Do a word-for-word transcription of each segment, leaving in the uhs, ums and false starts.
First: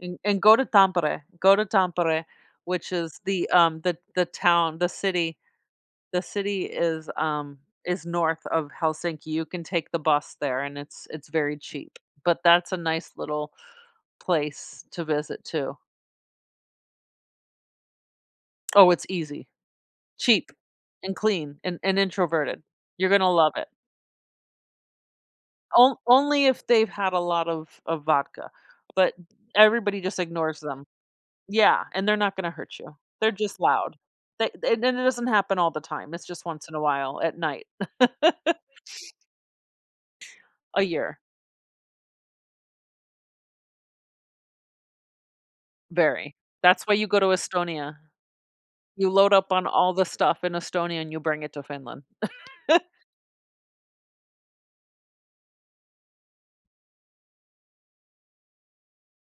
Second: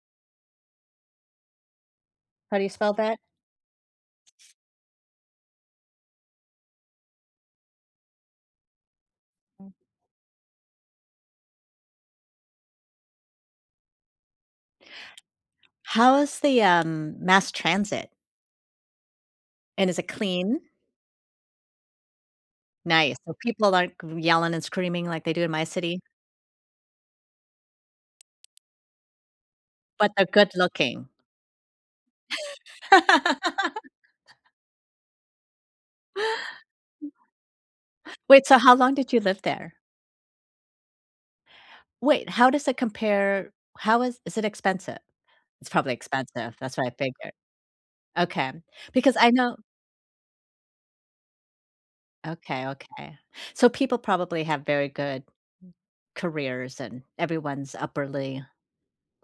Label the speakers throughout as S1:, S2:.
S1: And and go to Tampere, go to Tampere,
S2: How do you spell
S1: which
S2: that?
S1: is the, um, the the town, the city the city is, um, is north of Helsinki, you can take the bus there and it's it's very cheap, but that's a nice little place to visit too.
S2: How's the, um, mass transit?
S1: Oh, it's easy,
S2: And is it
S1: cheap
S2: clean?
S1: and clean and and introverted, you're
S2: Nice,
S1: gonna
S2: so
S1: love it.
S2: people aren't c yelling and screaming like they do in my
S1: On
S2: city?
S1: only if they've had a lot of of vodka, but everybody
S2: But
S1: just
S2: they're good
S1: ignores them.
S2: looking.
S1: Yeah. And they're not gonna hurt you, they're just loud. They and then it doesn't happen all the time, it's just once in a while, at night.
S2: Wait, so how long did you live there?
S1: A year.
S2: Wait, how does it compare? How is is it expensive? It's probably
S1: Very.
S2: expensive that's
S1: That's
S2: what I
S1: why you go to
S2: figured.
S1: Estonia.
S2: Okay,
S1: You
S2: because I
S1: load up
S2: know
S1: on all the stuff in Estonia and you bring it to Finland.
S2: Okay, okay. So, people probably have very good m careers and everyone's upperly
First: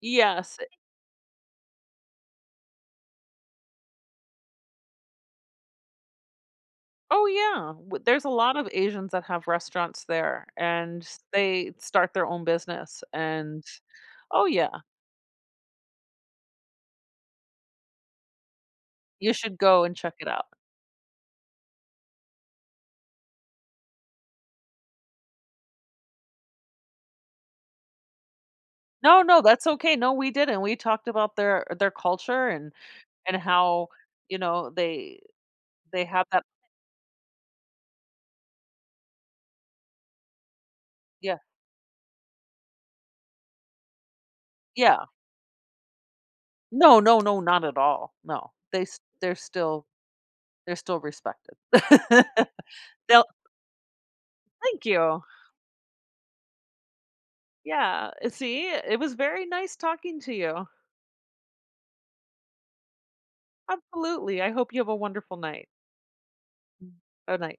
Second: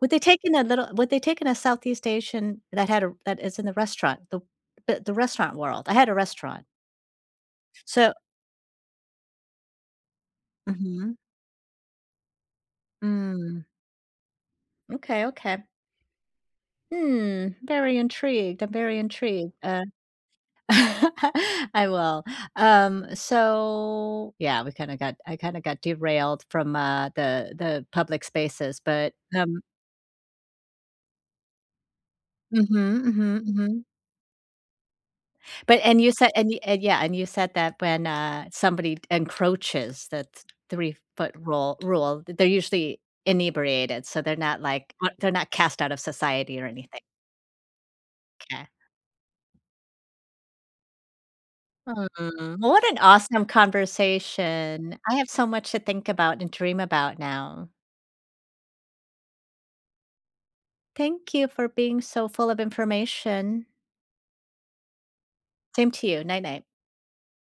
S2: Would they take in
S1: Yes,
S2: a
S1: uh
S2: little would they take in a Southeast Asian that had a that is in the restaurant the b the restaurant world? I had a restaurant.
S1: Oh yeah! Well
S2: So
S1: there's a lot of Asians that have restaurants there and
S2: Mhm.
S1: they start their own business
S2: Mm.
S1: and oh yeah!
S2: M'kay, okay. Hmm, very intrigued, I'm very
S1: You
S2: intrigued,
S1: should
S2: uh
S1: go and check it out.
S2: I will, um, so, yeah, we kind of got I kind of got derailed from, uh, the the public spaces, but
S1: No, no,
S2: hum
S1: that's okay, no, we didn't, we talked about their their culture and
S2: Mhm,
S1: and
S2: mhm, mhm.
S1: how, you know, they
S2: But and
S1: they
S2: you
S1: have
S2: said
S1: that
S2: and y and, yeah, and you said that when, uh, somebody encroaches that three foot
S1: Yeah.
S2: rule rule, th they're usually inebriated, so they're not, like
S1: Yeah.
S2: they're not cast out of society or
S1: No,
S2: anything.
S1: no, no, not at all. No,
S2: 'Kay.
S1: they they're still they're still respected.
S2: Hmm, well what an
S1: They'll
S2: awesome
S1: Thank
S2: conversation. I
S1: you!
S2: have so much to think about and dream about now.
S1: Yeah. See? It was very nice talking to you.
S2: Thank you for being so full of information.
S1: Absolutely. I hope you have a wonderful night.
S2: Same to you, night night.
S1: Bye-bye.